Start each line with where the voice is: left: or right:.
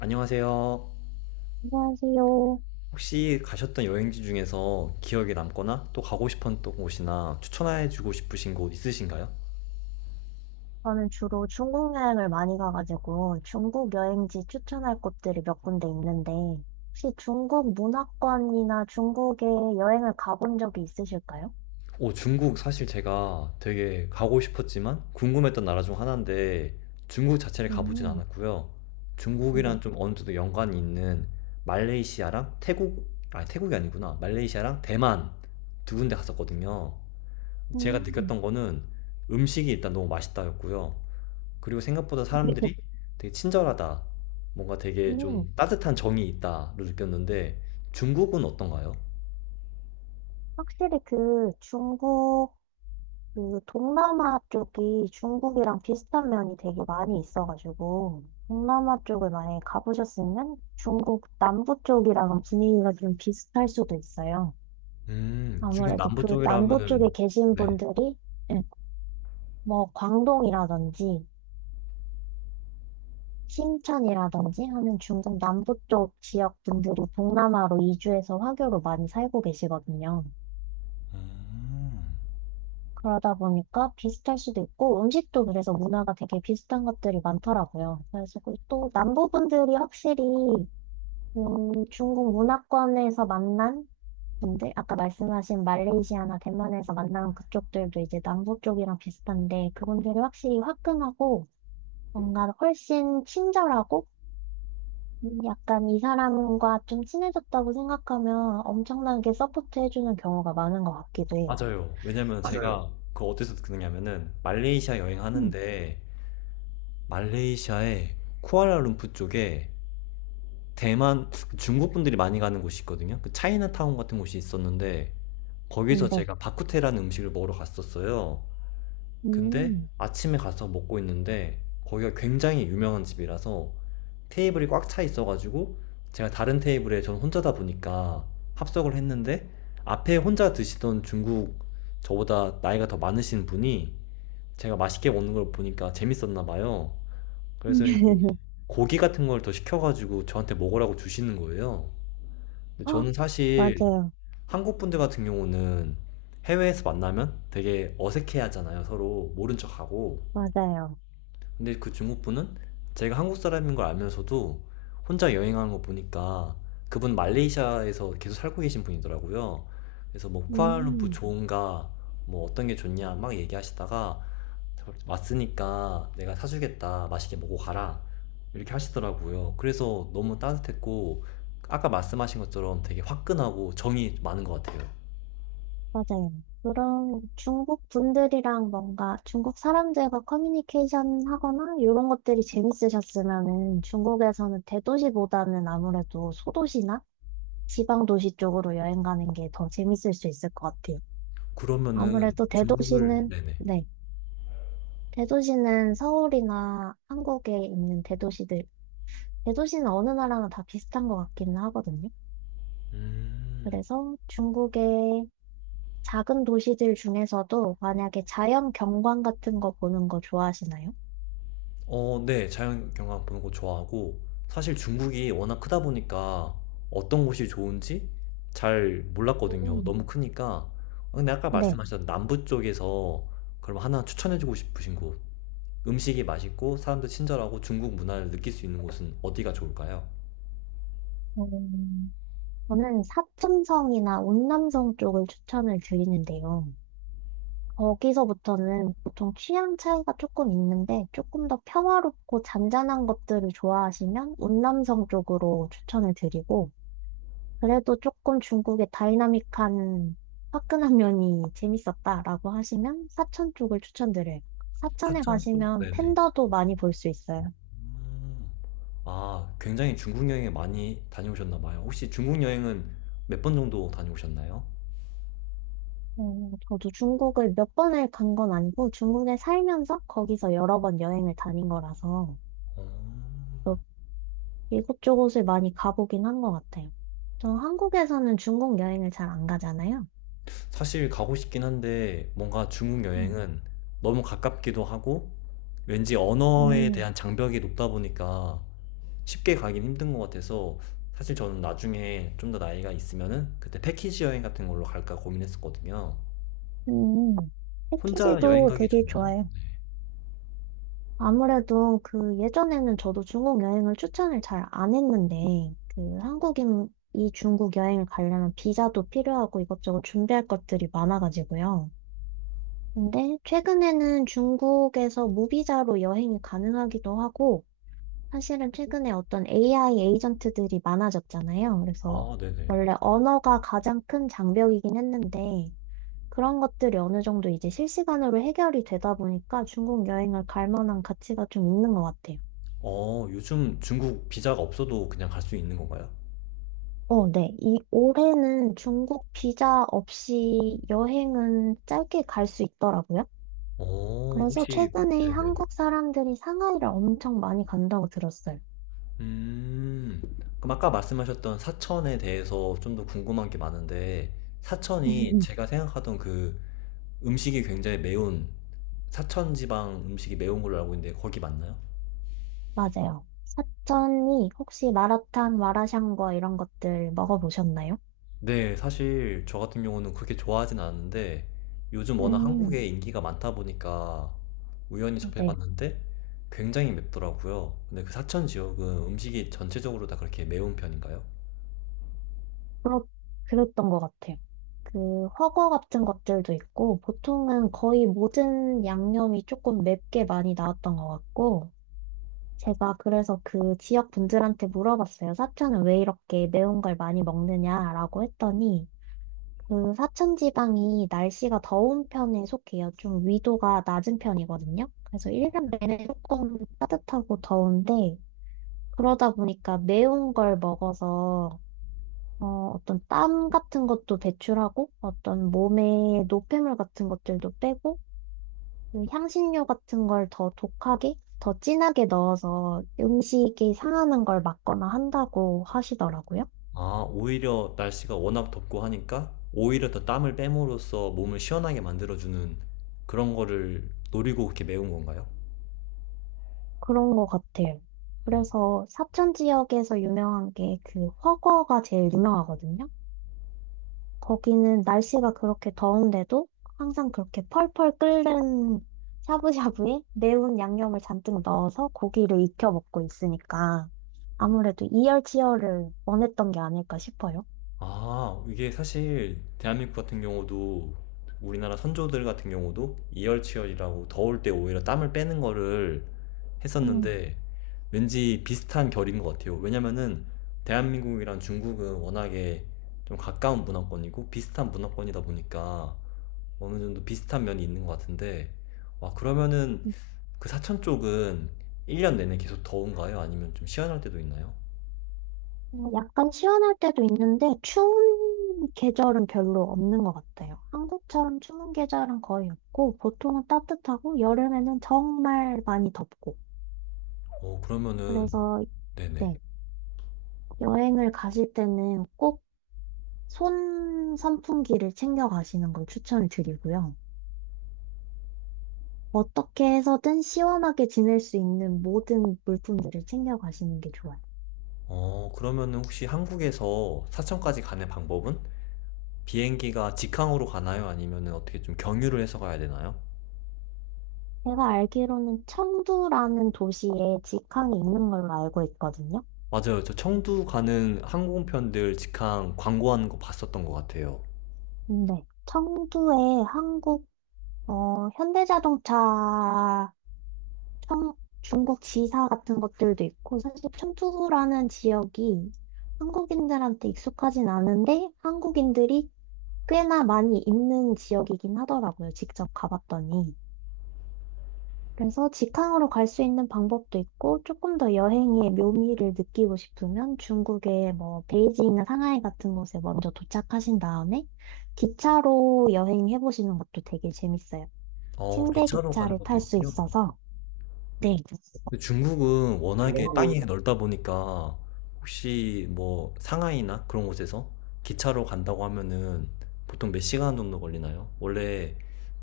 left: 안녕하세요.
right: 안녕하세요.
left: 혹시 가셨던 여행지 중에서 기억에 남거나 또 가고 싶었던 곳이나 추천해주고 싶으신 곳 있으신가요?
right: 저는 주로 중국 여행을 많이 가가지고 중국 여행지 추천할 곳들이 몇 군데 있는데 혹시 중국 문화권이나 중국에 여행을 가본 적이 있으실까요?
left: 오, 중국 사실 제가 되게 가고 싶었지만 궁금했던 나라 중 하나인데 중국 자체를 가보진
right: 음,
left: 않았고요.
right: 네.
left: 중국이랑 좀 어느 정도 연관이 있는 말레이시아랑 태국, 아니 태국이 아니구나. 말레이시아랑 대만 두 군데 갔었거든요. 제가
right: 음,
left: 느꼈던 거는 음식이 일단 너무 맛있다였고요. 그리고 생각보다 사람들이 되게 친절하다. 뭔가 되게
right: 음.
left: 좀 따뜻한 정이 있다로 느꼈는데 중국은 어떤가요?
right: 확실히 그 중국, 그 동남아 쪽이 중국이랑 비슷한 면이 되게 많이 있어가지고 동남아 쪽을 만약에 가보셨으면 중국 남부 쪽이랑 분위기가 좀 비슷할 수도 있어요.
left: 중국
right: 아무래도
left: 남부
right: 그
left: 쪽이라
right: 남부 쪽에
left: 하면은
right: 계신
left: 네.
right: 분들이 예, 뭐 광동이라든지 심천이라든지 하는 중국 남부 쪽 지역 분들이 동남아로 이주해서 화교로 많이 살고 계시거든요.
left: 음,
right: 그러다 보니까 비슷할 수도 있고 음식도 그래서 문화가 되게 비슷한 것들이 많더라고요. 그래서 그또 남부 분들이 확실히 중국 문화권에서 만난 근데 아까 말씀하신 말레이시아나 대만에서 만난 그쪽들도 이제 남부 쪽이랑 비슷한데 그분들이 확실히 화끈하고 뭔가 훨씬 친절하고 약간 이 사람과 좀 친해졌다고 생각하면 엄청나게 서포트 해주는 경우가 많은 것 같기도 해요.
left: 맞아요. 왜냐면
right: 맞아요.
left: 제가 그 어디서 듣느냐면은 말레이시아
right: 음,
left: 여행하는데 말레이시아의 쿠알라룸푸 쪽에 대만 그 중국 분들이 많이 가는 곳이 있거든요. 그 차이나타운 같은 곳이 있었는데 거기서
right: 네.
left: 제가 바쿠테라는 음식을 먹으러 갔었어요. 근데
right: 음.
left: 아침에 가서 먹고 있는데 거기가 굉장히 유명한 집이라서 테이블이 꽉 차 있어가지고 제가 다른 테이블에 저는 혼자다 보니까 합석을 했는데 앞에 혼자 드시던 중국 저보다 나이가 더 많으신 분이 제가 맛있게 먹는 걸 보니까 재밌었나 봐요. 그래서 이제 고기 같은 걸 더 시켜가지고 저한테 먹으라고 주시는 거예요. 근데
right: 어,
left: 저는 사실
right: 맞아요.
left: 한국 분들 같은 경우는 해외에서 만나면 되게 어색해 하잖아요. 서로 모른 척하고.
right: 맞아요.
left: 근데 그 중국분은 제가 한국 사람인 걸 알면서도 혼자 여행하는 거 보니까 그분 말레이시아에서 계속 살고 계신 분이더라고요. 그래서 뭐 쿠알푸프
right: 음.
left: 좋은가, 뭐 어떤 게 좋냐 막 얘기하시다가 왔으니까 내가 사주겠다, 맛있게 먹고 가라 이렇게 하시더라고요. 그래서 너무 따뜻했고 아까 말씀하신 것처럼 되게 화끈하고 정이 많은 것 같아요.
right: 맞아요. 그런 중국 분들이랑 뭔가 중국 사람들과 커뮤니케이션 하거나 이런 것들이 재밌으셨으면은 중국에서는 대도시보다는 아무래도 소도시나 지방 도시 쪽으로 여행 가는 게 더 재밌을 수 있을 것 같아요.
left: 그러면은
right: 아무래도
left: 중국을
right: 대도시는,
left: 네네.
right: 네. 대도시는 서울이나 한국에 있는 대도시들, 대도시는 어느 나라나 다 비슷한 것 같기는 하거든요.
left: 음.
right: 그래서 중국에 작은 도시들 중에서도 만약에 자연 경관 같은 거 보는 거 좋아하시나요?
left: 어 네. 자연 경관 보는 거 좋아하고 사실 중국이 워낙 크다 보니까 어떤 곳이 좋은지 잘 몰랐거든요,
right: 음.
left: 너무 크니까. 어 근데 아까
right: 네.
left: 말씀하셨던 남부 쪽에서 그럼 하나 추천해 주고 싶으신 곳, 음식이 맛있고 사람들 친절하고 중국 문화를 느낄 수 있는 곳은 어디가 좋을까요?
right: 음, 저는 사천성이나 운남성 쪽을 추천을 드리는데요. 거기서부터는 보통 취향 차이가 조금 있는데 조금 더 평화롭고 잔잔한 것들을 좋아하시면 운남성 쪽으로 추천을 드리고 그래도 조금 중국의 다이나믹한 화끈한 면이 재밌었다라고 하시면 사천 쪽을 추천드려요. 사천에
left: 사천 쪽?
right: 가시면
left: 네네.
right: 팬더도 많이 볼 수 있어요.
left: 음. 아 굉장히 중국 여행에 많이 다녀오셨나 봐요. 혹시 중국 여행은 몇 번 정도 다녀오셨나요?
right: 저도 중국을 몇 번을 간 건 아니고 중국에 살면서 거기서 여러 번 여행을 다닌 거라서
left: 어.
right: 또 이곳저곳을 많이 가보긴 한 것 같아요. 저 한국에서는 중국 여행을 잘 안 가잖아요.
left: 사실 가고 싶긴 한데 뭔가 중국
right: 음.
left: 여행은 너무 가깝기도 하고 왠지 언어에
right: 음,
left: 대한 장벽이 높다 보니까 쉽게 가긴 힘든 것 같아서 사실 저는 나중에 좀 더 나이가 있으면은 그때 패키지 여행 같은 걸로 갈까 고민했었거든요.
right: 음,
left: 혼자 여행
right: 패키지도
left: 가기
right: 되게
left: 좋나요?
right: 좋아요. 아무래도 그 예전에는 저도 중국 여행을 추천을 잘 안 했는데, 그 한국인이 중국 여행을 가려면 비자도 필요하고 이것저것 준비할 것들이 많아가지고요. 근데 최근에는 중국에서 무비자로 여행이 가능하기도 하고, 사실은 최근에 어떤 AI 에이전트들이 많아졌잖아요. 그래서
left: 아, 네네.
right: 원래 언어가 가장 큰 장벽이긴 했는데, 그런 것들이 어느 정도 이제 실시간으로 해결이 되다 보니까 중국 여행을 갈 만한 가치가 좀 있는 것 같아요.
left: 어, 요즘 중국 비자가 없어도 그냥 갈 수 있는 건가요?
right: 어, 네. 이 올해는 중국 비자 없이 여행은 짧게 갈 수 있더라고요.
left: 어,
right: 그래서
left: 혹시,
right: 최근에
left: 네네.
right: 한국 사람들이 상하이를 엄청 많이 간다고 들었어요.
left: 음. 그럼 아까 말씀하셨던 사천에 대해서 좀 더 궁금한 게 많은데, 사천이 제가 생각하던 그 음식이 굉장히 매운, 사천 지방 음식이 매운 걸로 알고 있는데, 거기 맞나요?
right: 맞아요. 사천이 혹시 마라탕, 마라샹궈 이런 것들 먹어보셨나요?
left: 네, 사실 저 같은 경우는 그렇게 좋아하진 않았는데, 요즘 워낙
right: 음,
left: 한국에 인기가 많다 보니까 우연히
right: 네.
left: 접해봤는데, 굉장히 맵더라고요. 근데 그 사천 지역은 음식이 전체적으로 다 그렇게 매운 편인가요?
right: 그렇, 그랬던 것 같아요. 그 훠궈 같은 것들도 있고 보통은 거의 모든 양념이 조금 맵게 많이 나왔던 것 같고 제가 그래서 그 지역 분들한테 물어봤어요. 사천은 왜 이렇게 매운 걸 많이 먹느냐라고 했더니 그 사천 지방이 날씨가 더운 편에 속해요. 좀 위도가 낮은 편이거든요. 그래서 1년 내내 조금 따뜻하고 더운데 그러다 보니까 매운 걸 먹어서 어, 어떤 땀 같은 것도 배출하고 어떤 몸에 노폐물 같은 것들도 빼고 그 향신료 같은 걸 더 독하게, 더 진하게 넣어서 음식이 상하는 걸 막거나 한다고 하시더라고요.
left: 아, 오히려 날씨가 워낙 덥고 하니까 오히려 더 땀을 빼므로써 몸을 시원하게 만들어주는 그런 거를 노리고 그렇게 매운 건가요?
right: 그런 것 같아요.
left: 음.
right: 그래서 사천 지역에서 유명한 게 그 허거가 제일 유명하거든요. 거기는 날씨가 그렇게 더운데도 항상 그렇게 펄펄 끓는 샤브샤브에 매운 양념을 잔뜩 넣어서 고기를 익혀 먹고 있으니까 아무래도 이열치열을 원했던 게 아닐까 싶어요.
left: 아, 이게 사실 대한민국 같은 경우도 우리나라 선조들 같은 경우도 이열치열이라고 더울 때 오히려 땀을 빼는 거를
right: 음.
left: 했었는데 왠지 비슷한 결인 것 같아요. 왜냐면은 대한민국이랑 중국은 워낙에 좀 가까운 문화권이고 비슷한 문화권이다 보니까 어느 정도 비슷한 면이 있는 것 같은데, 와, 그러면은 그 사천 쪽은 1년 내내 계속 더운가요? 아니면 좀 시원할 때도 있나요?
right: 어, 약간 시원할 때도 있는데 추운 계절은 별로 없는 것 같아요. 한국처럼 추운 계절은 거의 없고 보통은 따뜻하고 여름에는 정말 많이 덥고
left: 어, 그러면은,
right: 그래서
left: 네네.
right: 네, 여행을 가실 때는 꼭 손 선풍기를 챙겨 가시는 걸 추천을 드리고요. 어떻게 해서든 시원하게 지낼 수 있는 모든 물품들을 챙겨 가시는 게 좋아요.
left: 어, 그러면은 혹시 한국에서 사천까지 가는 방법은 비행기가 직항으로 가나요? 아니면은 어떻게 좀 경유를 해서 가야 되나요?
right: 제가 알기로는 청두라는 도시에 직항이 있는 걸로 알고 있거든요.
left: 맞아요. 저 청두 가는 항공편들 직항 광고하는 거 봤었던 것 같아요.
right: 네. 청두에 한국, 어, 현대자동차, 청, 중국 지사 같은 것들도 있고, 사실 청두라는 지역이 한국인들한테 익숙하진 않은데, 한국인들이 꽤나 많이 있는 지역이긴 하더라고요. 직접 가봤더니. 그래서 직항으로 갈 수 있는 방법도 있고, 조금 더 여행의 묘미를 느끼고 싶으면 중국의 뭐 베이징이나 상하이 같은 곳에 먼저 도착하신 다음에 기차로 여행해 보시는 것도 되게 재밌어요.
left: 어,
right: 침대
left: 기차로 가는
right: 기차를
left: 것도
right: 탈 수
left: 있군요.
right: 있어서. 네,
left: 근데 중국은 워낙에
right: 중국
left: 땅이 넓다 보니까 혹시 뭐 상하이나 그런 곳에서 기차로 간다고 하면은 보통 몇 시간 정도 걸리나요? 원래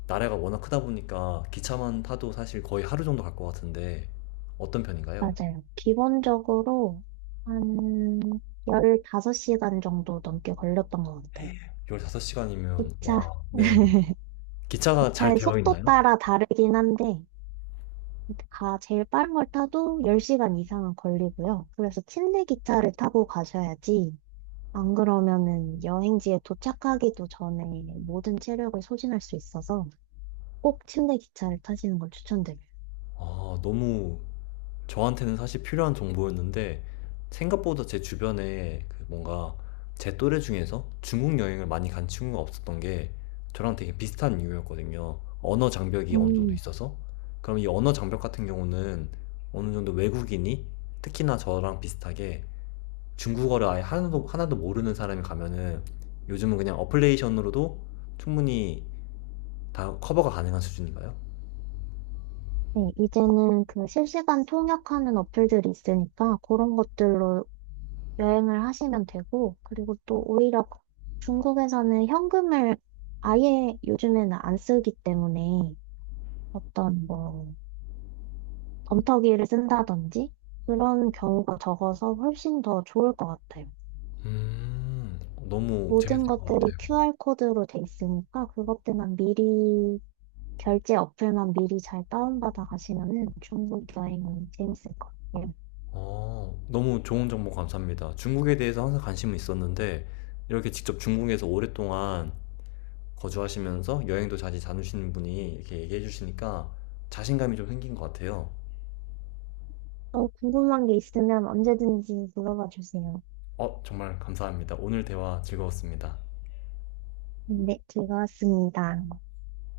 left: 나라가 워낙 크다 보니까 기차만 타도 사실 거의 하루 정도 갈 것 같은데 어떤 편인가요?
right: 맞아요. 기본적으로 한 15시간 정도 넘게 걸렸던 것 같아요.
left: 15시간이면
right: 기차,
left: 와, 네. 기차가 잘
right: 기차의
left: 되어
right: 속도
left: 있나요?
right: 따라 다르긴 한데, 가 제일 빠른 걸 타도 10시간 이상은 걸리고요. 그래서 침대 기차를 타고 가셔야지. 안 그러면은 여행지에 도착하기도 전에 모든 체력을 소진할 수 있어서 꼭 침대 기차를 타시는 걸 추천드려요.
left: 아, 너무 저한테는 사실 필요한 정보였는데 생각보다 제 주변에 그 뭔가 제 또래 중에서 중국 여행을 많이 간 친구가 없었던 게 저랑 되게 비슷한 이유였거든요. 언어 장벽이 어느 정도
right: 음,
left: 있어서. 그럼 이 언어 장벽 같은 경우는 어느 정도 외국인이 특히나 저랑 비슷하게 중국어를 아예 하나도 모르는 사람이 가면은 요즘은 그냥 어플레이션으로도 충분히 다 커버가 가능한 수준인가요?
right: 네, 이제는 그 실시간 통역하는 어플들이 있으니까 그런 것들로 여행을 하시면 되고, 그리고 또 오히려 중국에서는 현금을 아예 요즘에는 안 쓰기 때문에 어떤 뭐 덤터기를 쓴다든지 그런 경우가 적어서 훨씬 더 좋을 것 같아요.
left: 너무
right: 모든
left: 재밌을 것 같아.
right: 것들이 QR코드로 돼 있으니까 그것들만 미리 결제 어플만 미리 잘 다운받아 가시면은 중국 여행은 재밌을 것 같아요.
left: 어, 너무 좋은 정보 감사합니다. 중국에 대해서 항상 관심은 있었는데, 이렇게 직접 중국에서 오랫동안 거주하시면서 여행도 자주 다니시는 분이 이렇게 얘기해 주시니까 자신감이 좀 생긴 것 같아요.
right: 또 궁금한 게 있으면 언제든지 물어봐 주세요.
left: 어, 정말 감사합니다. 오늘 대화 즐거웠습니다.
right: 네, 즐거웠습니다.